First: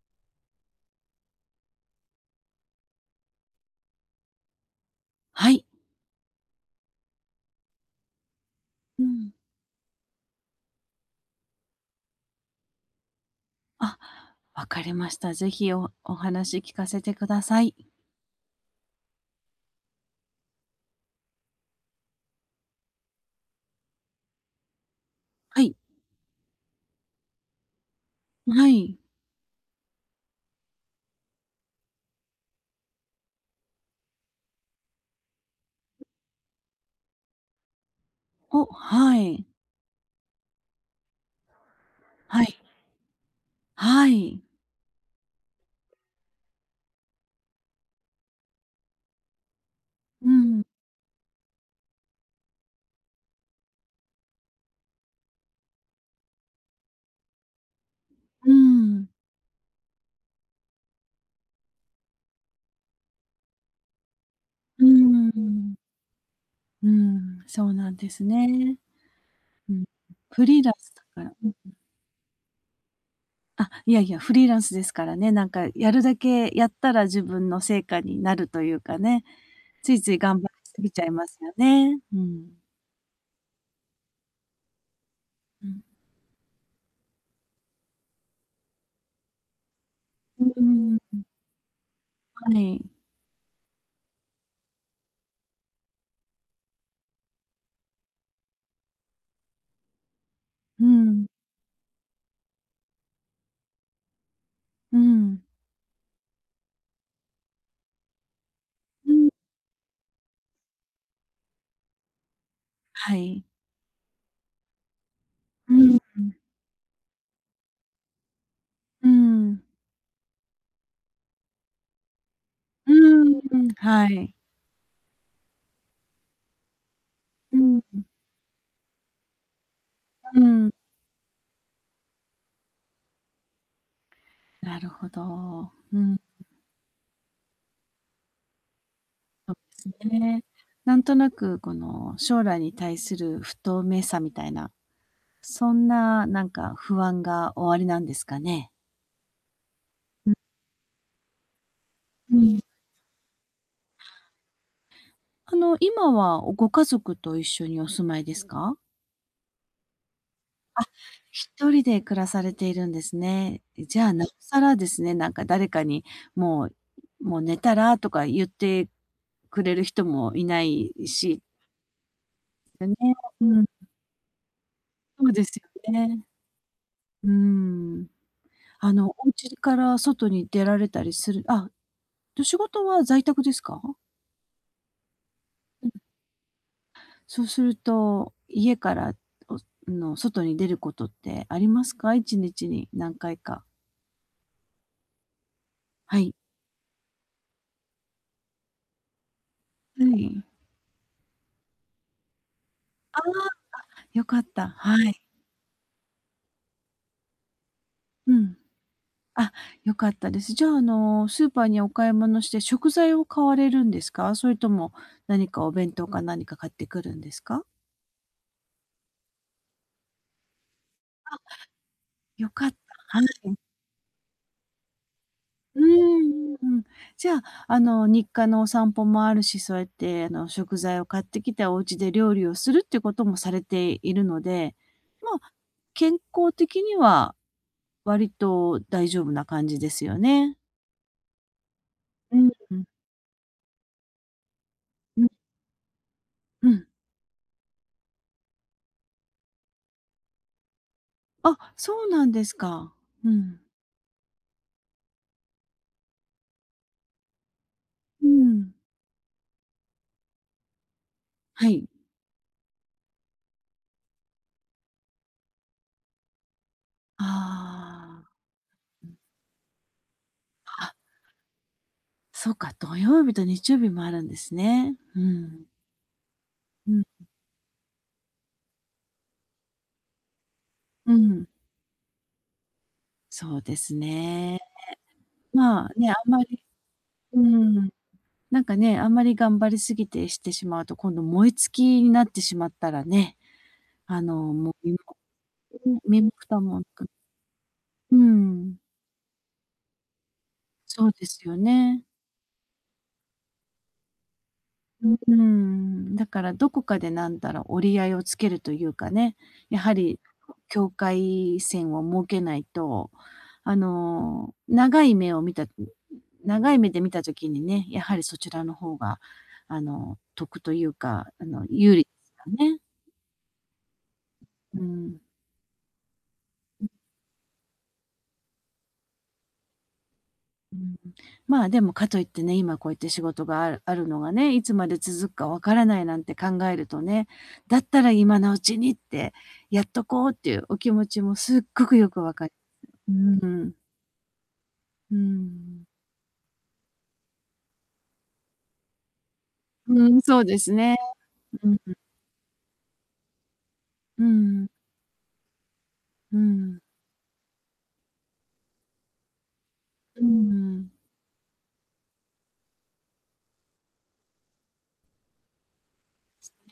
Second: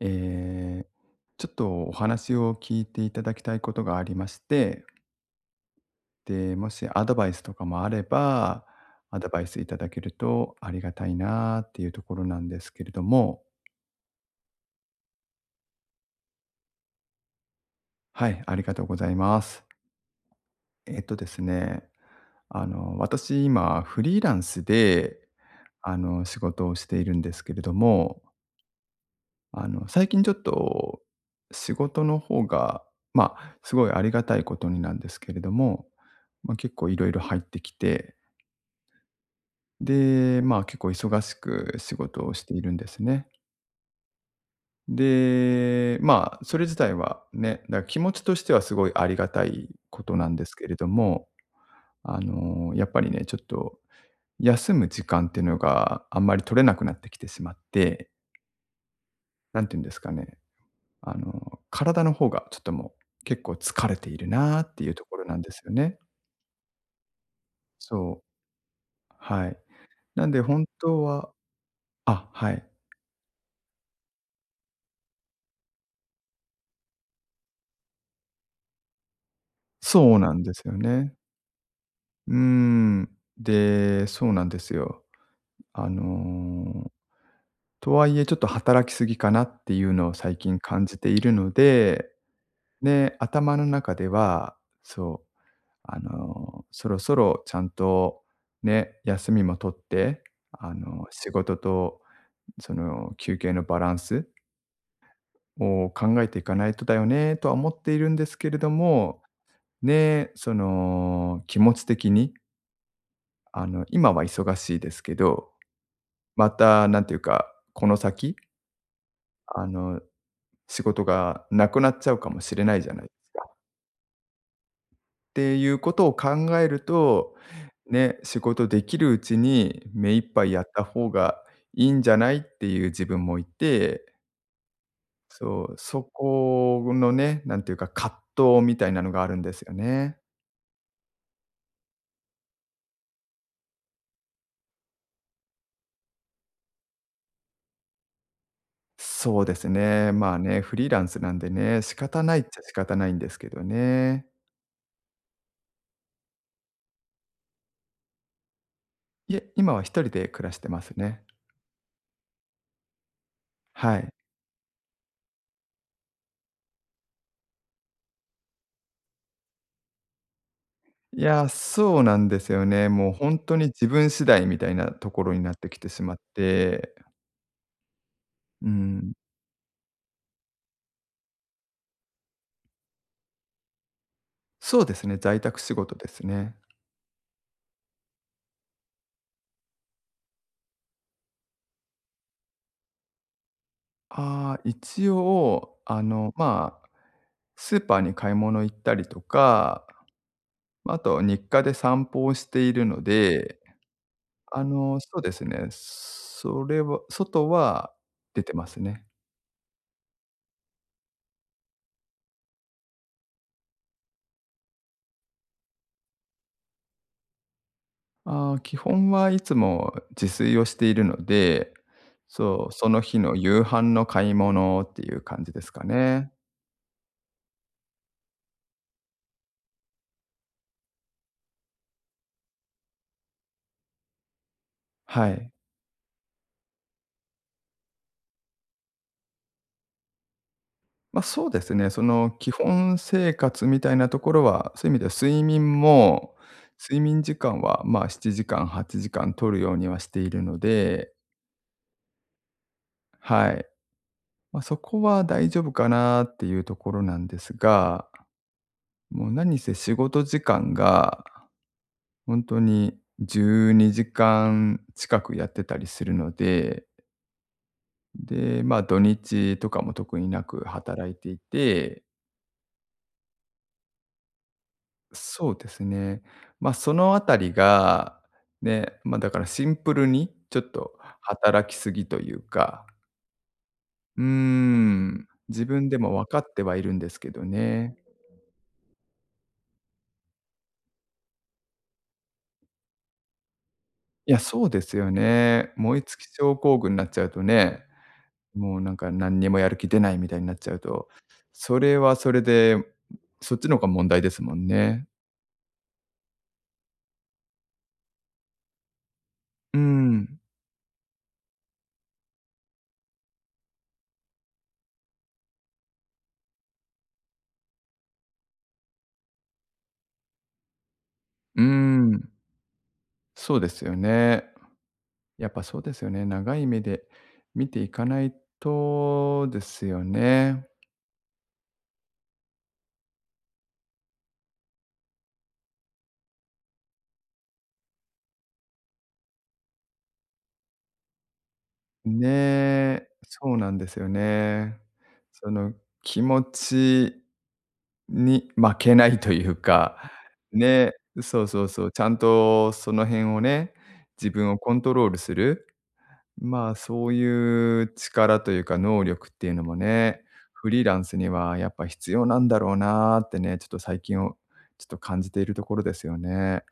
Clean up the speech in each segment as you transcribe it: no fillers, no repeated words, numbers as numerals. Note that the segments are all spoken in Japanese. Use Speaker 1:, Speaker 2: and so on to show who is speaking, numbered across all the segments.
Speaker 1: えーちょっとお話を聞いていただきたいことがありまして、
Speaker 2: はい。
Speaker 1: で、もしアドバイスとかもあれば、
Speaker 2: う
Speaker 1: アド
Speaker 2: ん。
Speaker 1: バイスいただけるとありがたいなっていうところなんですけれども、
Speaker 2: あ、わかりました。ぜひお話聞かせてください。
Speaker 1: はい、ありがとうございます。えっとですね、私今フリーランスで、
Speaker 2: はい。
Speaker 1: 仕事をしているんですけれども、
Speaker 2: はい。
Speaker 1: 最近ちょっと仕事の方が、まあ、すごいありがたいことになんですけれども、まあ、結構いろいろ入ってきて、
Speaker 2: お、はい。
Speaker 1: で、まあ、結構忙しく仕事をし
Speaker 2: は
Speaker 1: てい
Speaker 2: い。
Speaker 1: るんですね。
Speaker 2: はい。
Speaker 1: で、まあ、それ自体はね、だから気持ちとしてはすごいありがたいことな
Speaker 2: う
Speaker 1: んです
Speaker 2: ん。
Speaker 1: けれども、やっぱりね、ちょっと休む時間っていうのがあんまり取れなくなってきてしまって、
Speaker 2: うん。
Speaker 1: なんていうんですかね、体の方がちょっともう結構疲れているなって
Speaker 2: う
Speaker 1: いうところ
Speaker 2: ー
Speaker 1: なんですよ
Speaker 2: ん。
Speaker 1: ね。
Speaker 2: うん、そうなんで
Speaker 1: そう、
Speaker 2: すね。
Speaker 1: はい。
Speaker 2: うん。
Speaker 1: なんで
Speaker 2: フリー
Speaker 1: 本
Speaker 2: ランス
Speaker 1: 当
Speaker 2: だか
Speaker 1: は
Speaker 2: ら、うん。
Speaker 1: あ、はい。
Speaker 2: あ、いやいや、フリーランスですからね、なんかやるだけやったら自分の成果になるというかね、ついつ
Speaker 1: そう
Speaker 2: い
Speaker 1: な
Speaker 2: 頑
Speaker 1: ん
Speaker 2: 張り
Speaker 1: ですよ
Speaker 2: すぎちゃい
Speaker 1: ね。
Speaker 2: ますよね。う
Speaker 1: うー
Speaker 2: ん。
Speaker 1: ん。で、そうなんですよ。
Speaker 2: うん。
Speaker 1: あの、とはいえちょっと働きすぎかなっていうのを最
Speaker 2: う
Speaker 1: 近感
Speaker 2: ー
Speaker 1: じて
Speaker 2: ん、
Speaker 1: いるので、
Speaker 2: はい。
Speaker 1: で、頭の中では、そう、そろそろちゃんとね、休みも取って、
Speaker 2: うん。
Speaker 1: 仕事とその休憩のバランス
Speaker 2: うん。
Speaker 1: を考えていかないとだよねとは思っているんですけれど
Speaker 2: う
Speaker 1: も、
Speaker 2: ん。
Speaker 1: ね、その気持ち的に、
Speaker 2: はい。
Speaker 1: 今は忙しいですけど、
Speaker 2: うん、
Speaker 1: またなんていうか、この先、
Speaker 2: うん。
Speaker 1: あの、仕事がなくなっちゃうかもしれないじ
Speaker 2: う
Speaker 1: ゃないっ
Speaker 2: ん、うんはい。
Speaker 1: ていうことを考えると、
Speaker 2: うん、
Speaker 1: ね、仕事できるうちに目いっ
Speaker 2: う
Speaker 1: ぱいやっ
Speaker 2: ん。
Speaker 1: た方がいいんじゃないっていう自分もいて、
Speaker 2: なるほ
Speaker 1: そ
Speaker 2: ど。
Speaker 1: う、
Speaker 2: う
Speaker 1: そ
Speaker 2: ん、
Speaker 1: このね、なんていうか、葛藤みたいなのがあるんで
Speaker 2: そ
Speaker 1: すよ
Speaker 2: うです
Speaker 1: ね。
Speaker 2: ね。なんとなくこの将来に対する不透明さみたいな、そんななんか不安がおありなんですかね？
Speaker 1: そうですね。まあね、フリーランスなんでね、仕方な
Speaker 2: う
Speaker 1: いっち
Speaker 2: ん。
Speaker 1: ゃ仕方ないんですけどね。
Speaker 2: あの、今はご家族と一緒にお住まいですか？
Speaker 1: いえ、今は一人で暮らしてますね。
Speaker 2: 一人で暮らされているんですね。
Speaker 1: は
Speaker 2: じゃ
Speaker 1: い。
Speaker 2: あ、なおさらですね、なんか誰かにもう「もう寝たら？」とか言ってくれる人もいない
Speaker 1: い
Speaker 2: し、
Speaker 1: や、そうなんですよね。
Speaker 2: ね、
Speaker 1: もう本
Speaker 2: う
Speaker 1: 当
Speaker 2: ん、
Speaker 1: に自分次第みたいなとこ
Speaker 2: そ
Speaker 1: ろ
Speaker 2: う
Speaker 1: に
Speaker 2: で
Speaker 1: な
Speaker 2: す
Speaker 1: ってきて
Speaker 2: よ
Speaker 1: しまっ
Speaker 2: ね。
Speaker 1: て、
Speaker 2: うーん。
Speaker 1: う
Speaker 2: あの、
Speaker 1: ん、
Speaker 2: お家から外に出られたりすると、仕事は在宅ですか？
Speaker 1: そうですね、在宅仕
Speaker 2: うん、
Speaker 1: 事ですね。
Speaker 2: そうすると、家から外に出ることってありますか、日にちに何回か。
Speaker 1: ああ、一応、
Speaker 2: はい。
Speaker 1: まあ、スーパーに買い物行ったりとか、
Speaker 2: はい。
Speaker 1: まあ、あと日課で散歩をしているの
Speaker 2: ああ、
Speaker 1: で、
Speaker 2: よかった。は
Speaker 1: そ
Speaker 2: い。
Speaker 1: うですね、それは外は
Speaker 2: う
Speaker 1: 出て
Speaker 2: ん。
Speaker 1: ますね。
Speaker 2: あ、良かったです。じゃあ、あの、スーパーにお買い物して食材を買われるんですか？それとも何かお弁当か何か買ってくるんですか？
Speaker 1: ああ、基本はいつも自炊をしているの
Speaker 2: あ、
Speaker 1: で、
Speaker 2: 良か
Speaker 1: そ
Speaker 2: っ
Speaker 1: う、
Speaker 2: た。
Speaker 1: その日
Speaker 2: はい。
Speaker 1: の夕飯の買い物っていう感じです
Speaker 2: う
Speaker 1: かね。
Speaker 2: んんうん。じゃあ、あの、日課のお散歩もあるし、そうやって、あの、食材を買ってきてお家で料理をするっていうこともされているので、
Speaker 1: は
Speaker 2: ま
Speaker 1: い。
Speaker 2: あ、健康的には割と大丈夫な感じですよね。
Speaker 1: ま、あそうですね、その
Speaker 2: う
Speaker 1: 基
Speaker 2: ん、うん、
Speaker 1: 本生活みたいなところは、そういう意味では
Speaker 2: うん、
Speaker 1: 睡眠も、
Speaker 2: うん。
Speaker 1: 睡眠時間は、まあしちじかん、7時間8時間取るようにはしているので、
Speaker 2: あ、そうなんですか。う
Speaker 1: は
Speaker 2: ん。
Speaker 1: い。まあ、そこは大丈夫かなっていうところなんですが、
Speaker 2: うん。
Speaker 1: もう何せ仕事時間が
Speaker 2: はい。
Speaker 1: 本当に12時間近くやってたりするので、
Speaker 2: あ
Speaker 1: で、ま、土日とかも特になく
Speaker 2: あ、あ、
Speaker 1: 働いていて、
Speaker 2: そうか、土曜日と日曜日もあるんですね。う
Speaker 1: そう
Speaker 2: ん。
Speaker 1: ですね、ま、
Speaker 2: う
Speaker 1: そ
Speaker 2: ん、
Speaker 1: のあたりが、ね、ま、だからシンプルにちょっと
Speaker 2: うん。
Speaker 1: 働きすぎというか、
Speaker 2: そうです
Speaker 1: うー
Speaker 2: ね。
Speaker 1: ん、自
Speaker 2: ま
Speaker 1: 分
Speaker 2: あ、
Speaker 1: で
Speaker 2: ね、
Speaker 1: も
Speaker 2: あ
Speaker 1: 分
Speaker 2: ん
Speaker 1: か
Speaker 2: ま
Speaker 1: って
Speaker 2: り
Speaker 1: はいるんですけ
Speaker 2: う
Speaker 1: ど
Speaker 2: ん、
Speaker 1: ね。
Speaker 2: なんかね、あんまり頑張りすぎてしてしまうと、今度燃え尽きになってしまったらね、あ
Speaker 1: い
Speaker 2: の、
Speaker 1: や、そう
Speaker 2: もう
Speaker 1: で
Speaker 2: 身
Speaker 1: す
Speaker 2: も
Speaker 1: よね。燃え尽
Speaker 2: 身
Speaker 1: き
Speaker 2: も
Speaker 1: 症
Speaker 2: 蓋
Speaker 1: 候
Speaker 2: もな
Speaker 1: 群にな
Speaker 2: く
Speaker 1: っちゃうとね、
Speaker 2: う
Speaker 1: も
Speaker 2: ん、
Speaker 1: うなんか何にもやる気出ないみたいになっちゃう
Speaker 2: そ
Speaker 1: と、
Speaker 2: うですよ
Speaker 1: それ
Speaker 2: ね。
Speaker 1: はそれで、そっちの方が問題ですもんね。
Speaker 2: うーん、だからどこかでなんだろう、折り合いをつけるというかね、
Speaker 1: う
Speaker 2: やはり
Speaker 1: ん、
Speaker 2: 境界線を設けないと、あの、長い目で見た時にね、やはりそちらの方が、あの、得というか、あ
Speaker 1: う
Speaker 2: の、有利で
Speaker 1: ん、
Speaker 2: すよね。
Speaker 1: そうですよね。
Speaker 2: うん。
Speaker 1: やっぱそうですよね。長い目で見ていかないとですよね。
Speaker 2: うん、まあ、でもかといってね、今こうやって仕事があるのがね、いつまで続くかわからないなんて考えるとね、だったら今のうちにって、やっとこうっていうお気持ちもすっごくよく
Speaker 1: ね
Speaker 2: わかる。
Speaker 1: え、
Speaker 2: う
Speaker 1: そうな
Speaker 2: ん、
Speaker 1: んですよね。
Speaker 2: う
Speaker 1: その
Speaker 2: ん。
Speaker 1: 気持ちに負けないというか、
Speaker 2: うん、そうです
Speaker 1: ね、
Speaker 2: ね。
Speaker 1: そうそう
Speaker 2: うん、
Speaker 1: そう、ちゃんとその辺をね、
Speaker 2: う
Speaker 1: 自分を
Speaker 2: ん、
Speaker 1: コントロールする、
Speaker 2: う
Speaker 1: まあ、
Speaker 2: ん、
Speaker 1: そういう力というか能力っていうのもね、
Speaker 2: う
Speaker 1: フリー
Speaker 2: ん。
Speaker 1: ランスにはやっぱ必要なんだろうなってね、ちょっと最近をちょっと感じているところですよね。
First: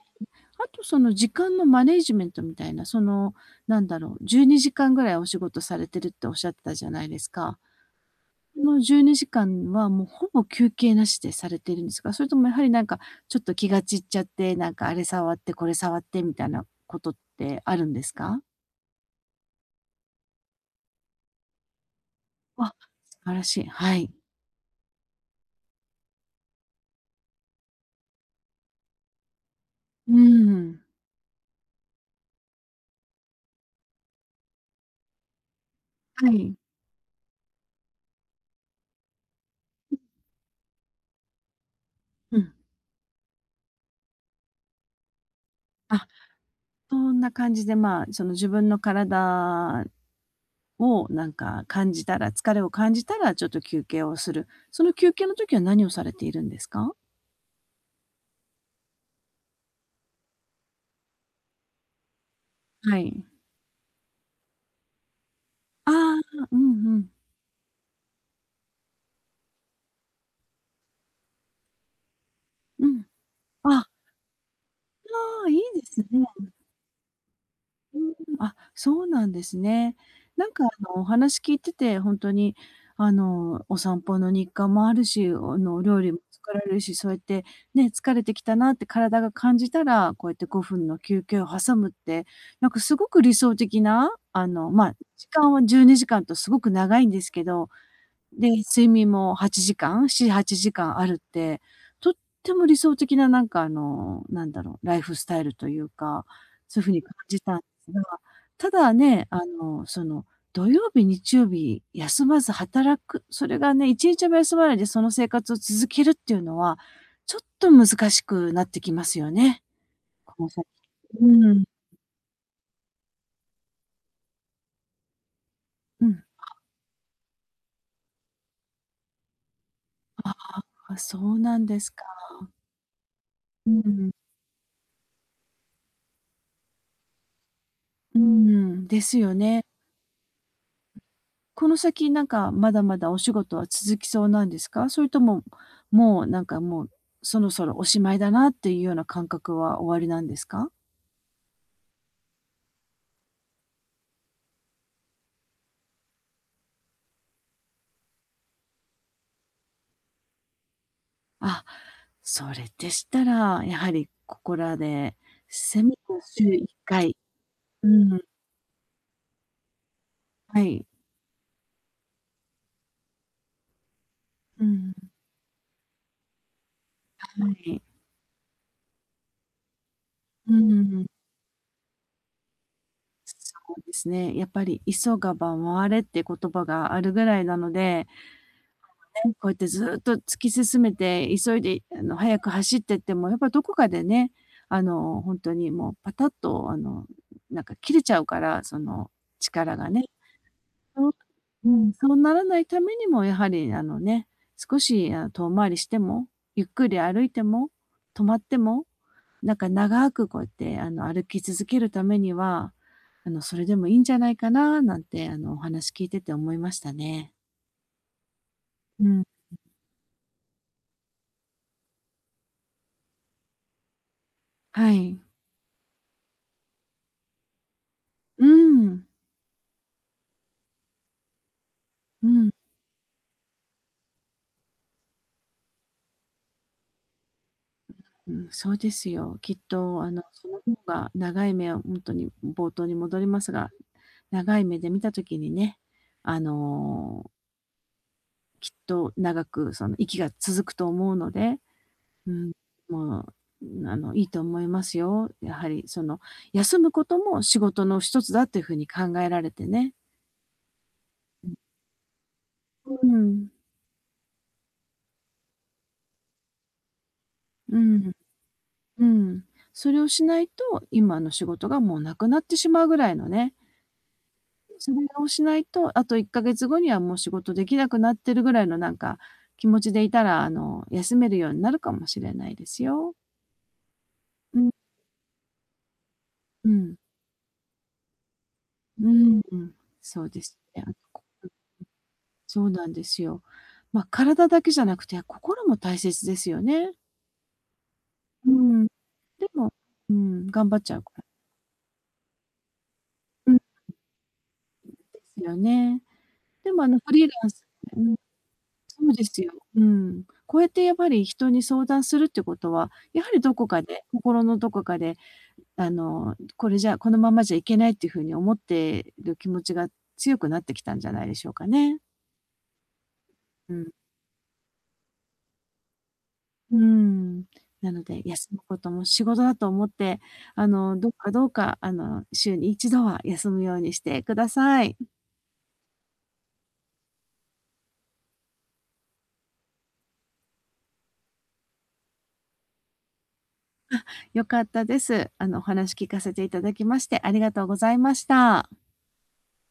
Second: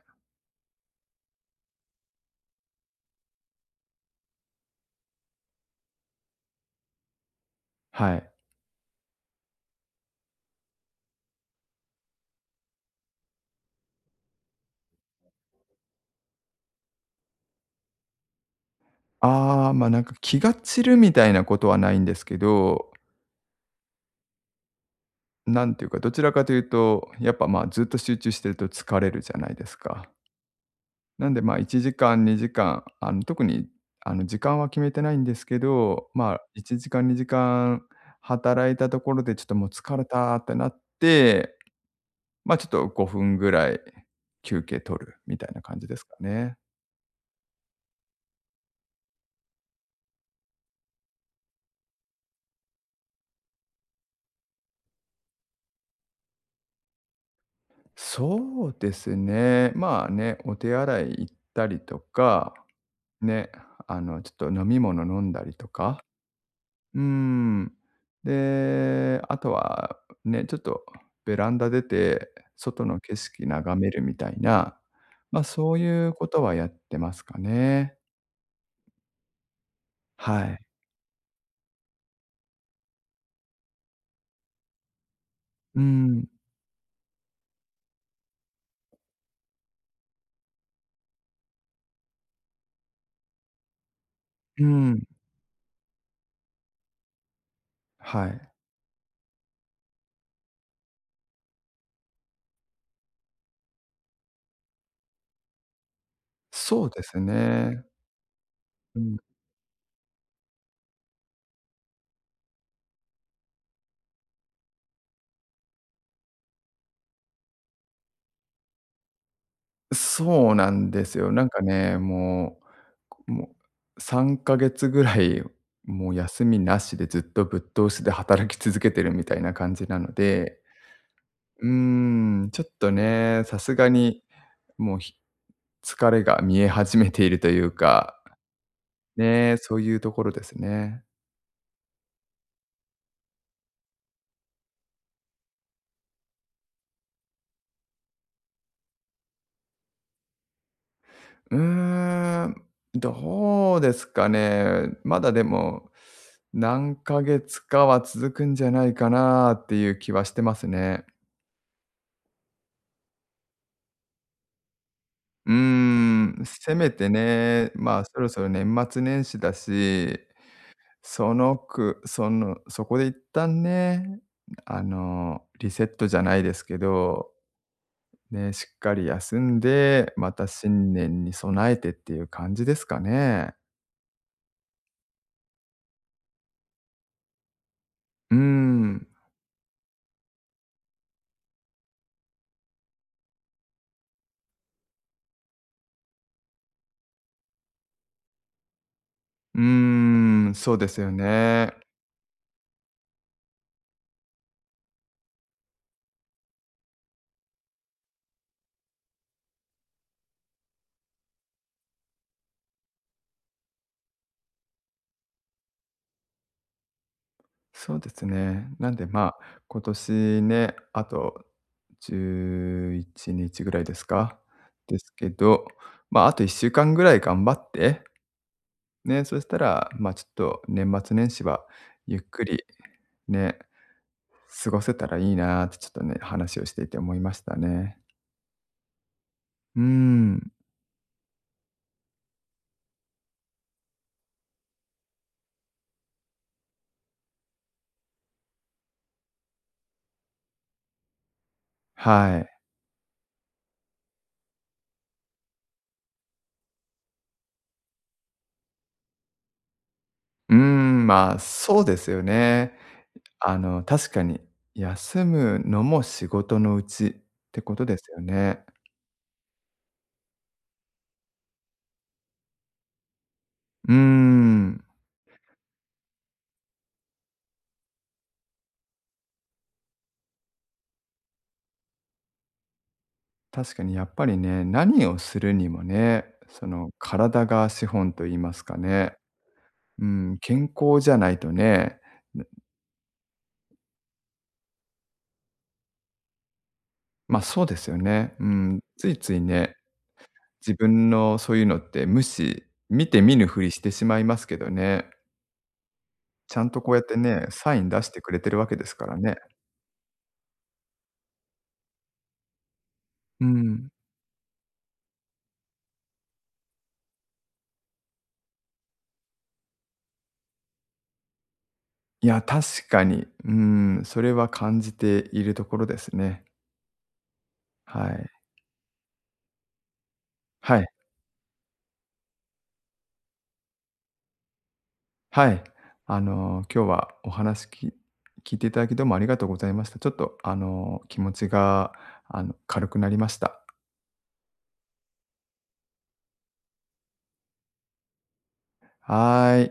Speaker 2: あとその時間のマネージメントみたいな、その、なんだろう、12時間ぐらいお仕事されてるっておっしゃってたじゃないですか。
Speaker 1: はい。
Speaker 2: この12時間は、もうほぼ休憩なしでされてるんですか？それともやはりなんか、ちょっと気が散っちゃって、なんかあれ触って、これ触ってみたいなことってあるんですか？
Speaker 1: ああ、ま、なんか気が散るみたいなことはないんですけ
Speaker 2: あ、
Speaker 1: ど、
Speaker 2: 素晴らしい。はい。
Speaker 1: なんていうか、どちらかというと、やっぱ、まあ、ずっと集中してると疲れるじゃないですか。
Speaker 2: うーん。
Speaker 1: なんで、まあ、1時間、2時間、特に、時間は決めてないんですけど、
Speaker 2: は
Speaker 1: まあ、
Speaker 2: い。
Speaker 1: 1時間、2時間働いたところでちょっともう疲れたってなって、
Speaker 2: うん。
Speaker 1: まあ、ちょっと5分ぐらい休憩取るみたいな感じです
Speaker 2: あ、
Speaker 1: かね。
Speaker 2: そんな感じで、まあ、その自分の体をなんか感じたら疲れを感じたら、ちょっと休憩をする。その休憩の時は何をされているんですか？
Speaker 1: そうですね、まあね、お手洗い行ったりとか、
Speaker 2: はい。
Speaker 1: ね、ちょっと飲み物飲んだりと
Speaker 2: あ
Speaker 1: か、
Speaker 2: あ、うん
Speaker 1: う
Speaker 2: う
Speaker 1: ー
Speaker 2: ん。
Speaker 1: ん。で、あとは、ね、ちょっとベランダ出て、外
Speaker 2: う
Speaker 1: の
Speaker 2: ん。
Speaker 1: 景色
Speaker 2: あ、
Speaker 1: 眺め
Speaker 2: あ
Speaker 1: るみたいな、ま、
Speaker 2: あ、い
Speaker 1: そう
Speaker 2: いです
Speaker 1: い
Speaker 2: ね。
Speaker 1: うことはやってますかね。
Speaker 2: うーん、あ、そうなんですね。
Speaker 1: は
Speaker 2: なん
Speaker 1: い。
Speaker 2: か、あの、お話聞いてて、ほんとに、あの、お散歩の日課もあるし、あの、
Speaker 1: う
Speaker 2: お料理も
Speaker 1: ん、
Speaker 2: 作られるし、そうやって、ね、疲れてきたなって体が感じたら、こうやって5分の休憩を挟むって、なんかすごく理想的な、あ
Speaker 1: う
Speaker 2: の、まあ、
Speaker 1: ん、
Speaker 2: 時間は12時間とすごく長いんですけど、
Speaker 1: はい。
Speaker 2: で、睡眠も8時間、7、8時間あるって、とっても理想的ななんかあの、なんだろう、ライフスタイルというか、そうい
Speaker 1: そ
Speaker 2: う
Speaker 1: う
Speaker 2: 風
Speaker 1: で
Speaker 2: に感
Speaker 1: す
Speaker 2: じたんで
Speaker 1: ね。
Speaker 2: すが、ただ
Speaker 1: うん。
Speaker 2: ね、あの、その、土曜日、日曜日休まず働く、それがね、1日も休まないでその生活を続けるっていうのは、ちょっと難しくなってきますよね。この
Speaker 1: そう
Speaker 2: 先。
Speaker 1: なんですよ。なん
Speaker 2: う
Speaker 1: か
Speaker 2: ん、
Speaker 1: ね、もう3ヶ月ぐらい、
Speaker 2: う
Speaker 1: もう
Speaker 2: ん。
Speaker 1: 休みなしでずっとぶっ通しで働き続けてるみたいな感じなので、
Speaker 2: あ、そうな
Speaker 1: う
Speaker 2: ん
Speaker 1: ー
Speaker 2: ですか。
Speaker 1: ん、ちょっとね、さ
Speaker 2: う
Speaker 1: すが
Speaker 2: ん、
Speaker 1: に、もう、疲れが見え始めているという
Speaker 2: う
Speaker 1: か、
Speaker 2: ん、ですよ
Speaker 1: ね、
Speaker 2: ね。
Speaker 1: そういうところですね。
Speaker 2: この先なんか、まだまだお仕事は続きそうなんですか？それとも、もうなんかもう、そろそろおしまいだなっていうような感覚はおありなんですか？
Speaker 1: うーん、どうですかね。まだでも、何ヶ月かは続くんじゃないかなっていう気はしてますね。
Speaker 2: あ、それでしたら、やはりここらで、
Speaker 1: うー
Speaker 2: せめて
Speaker 1: ん、
Speaker 2: 週1
Speaker 1: せめて
Speaker 2: 回
Speaker 1: ね、
Speaker 2: う
Speaker 1: まあ、そ
Speaker 2: ん、
Speaker 1: ろそろ年末年始だし、
Speaker 2: はい。
Speaker 1: そのくその、そこで一旦ね、
Speaker 2: うん、
Speaker 1: リセットじゃないですけど、
Speaker 2: はい。
Speaker 1: ね、しっかり休んで、また
Speaker 2: う
Speaker 1: 新
Speaker 2: ん。
Speaker 1: 年に備えてっていう感じですかね。
Speaker 2: そうですね、やっぱり急がば回れって言葉があるぐらいなので
Speaker 1: うーん、
Speaker 2: ねこうやってずっと突き進めて、急いであの速く走ってっても、やっぱどこかでね、あの、本当にもうパタッとあの、なんか切れちゃうから、その
Speaker 1: うー
Speaker 2: 力がね。
Speaker 1: ん、そうです
Speaker 2: そ
Speaker 1: よ
Speaker 2: うう
Speaker 1: ね。
Speaker 2: ん、そうならないためにもやはりあのね、少しあの遠回りしても、ゆっくり歩いても、止まっても、なんか長くこうやってあの歩き続けるためには、あのそれでもいいんじゃないかななんてあのお話聞いてて思いましたね。
Speaker 1: そうですね。なんで、
Speaker 2: うん。
Speaker 1: まあ、今年ね、あと11日ぐらいですか？
Speaker 2: は
Speaker 1: です
Speaker 2: い。
Speaker 1: けど、まあ、あと1週間ぐらい頑張って
Speaker 2: うん。
Speaker 1: ね、そしたら、ま、ちょっと年末年始はゆっ
Speaker 2: う
Speaker 1: く
Speaker 2: ん。
Speaker 1: り、ね、過ごせたらいいなってちょっとね、話をしていて思いましたね。
Speaker 2: うん、そうですよ。きっ
Speaker 1: うー
Speaker 2: とあの、そ
Speaker 1: ん、
Speaker 2: の方が長い目を本当に冒頭に戻りますが、長い目で見た時にね、あの、きっと長くその息が続くと思うので、う
Speaker 1: は
Speaker 2: ん、
Speaker 1: い。
Speaker 2: もう、あの、いいと思いますよ。やはりその、休むことも仕事の一つだっていうふうに考えられてね。
Speaker 1: うーん、まあ、そうですよね。
Speaker 2: うん、
Speaker 1: 確かに休むのも仕事のうちってこ
Speaker 2: う
Speaker 1: とです
Speaker 2: ん、
Speaker 1: よね。
Speaker 2: うん。それをしないと、今の仕事がもうなくなってしまうぐらいのね、
Speaker 1: うーん、
Speaker 2: それをしないと、あと1ヶ月後にはもう仕事できなくなってるぐらいのなんか、気持ちでいたら、あの、休めるようになるかもしれないですよ。
Speaker 1: 確かにやっぱり
Speaker 2: う
Speaker 1: ね、
Speaker 2: ん、
Speaker 1: 何をするにもね、そ
Speaker 2: う
Speaker 1: の
Speaker 2: ん、
Speaker 1: 体が資本と言いますか
Speaker 2: う
Speaker 1: ね。
Speaker 2: ん、うん、
Speaker 1: う
Speaker 2: そう
Speaker 1: ん、
Speaker 2: です
Speaker 1: 健
Speaker 2: ね。あと、
Speaker 1: 康じゃ
Speaker 2: こ
Speaker 1: ないとね、
Speaker 2: そうなんですよ。ま、体だけじゃなくて、心も大切ですよね。
Speaker 1: ま、あそうですよね。う
Speaker 2: う
Speaker 1: ん。
Speaker 2: ん、
Speaker 1: ついつい
Speaker 2: でも
Speaker 1: ね、
Speaker 2: うん、頑
Speaker 1: 自
Speaker 2: 張っちゃう
Speaker 1: 分
Speaker 2: から。
Speaker 1: のそういうのって見て見ぬ
Speaker 2: うん、で
Speaker 1: ふりしてしまいますけどね。
Speaker 2: すよね。
Speaker 1: ちゃん
Speaker 2: で
Speaker 1: と
Speaker 2: も
Speaker 1: こうやっ
Speaker 2: フ
Speaker 1: て
Speaker 2: リー
Speaker 1: ね、
Speaker 2: ランス
Speaker 1: サイン
Speaker 2: う
Speaker 1: 出し
Speaker 2: ん、
Speaker 1: てくれてるわけです
Speaker 2: そ
Speaker 1: か
Speaker 2: う
Speaker 1: ら
Speaker 2: で
Speaker 1: ね。
Speaker 2: すよ。うん。こうやってやっぱり人に相談するってことは、やはり
Speaker 1: う
Speaker 2: どこか
Speaker 1: ん。
Speaker 2: で、心のどこかであの、このままじゃいけないっていう風に思ってる気持ちが強くなってきたんじゃないでしょうかね。
Speaker 1: いや、確かに。う
Speaker 2: うん。
Speaker 1: ん、それは感じているところですね。
Speaker 2: うーん。なの
Speaker 1: は
Speaker 2: で、
Speaker 1: い。
Speaker 2: 休むことも仕事だと思って、あ
Speaker 1: はい。
Speaker 2: の、どうかどうか、あの、週に一度は休むようにしてください。
Speaker 1: はい。今日はお話聞いていただきどうもありがとうございました。ちょっと気持ちが軽くなりました。
Speaker 2: 良かったです。あの、お話聞かせていただきましてありがとうございました。
Speaker 1: はーい。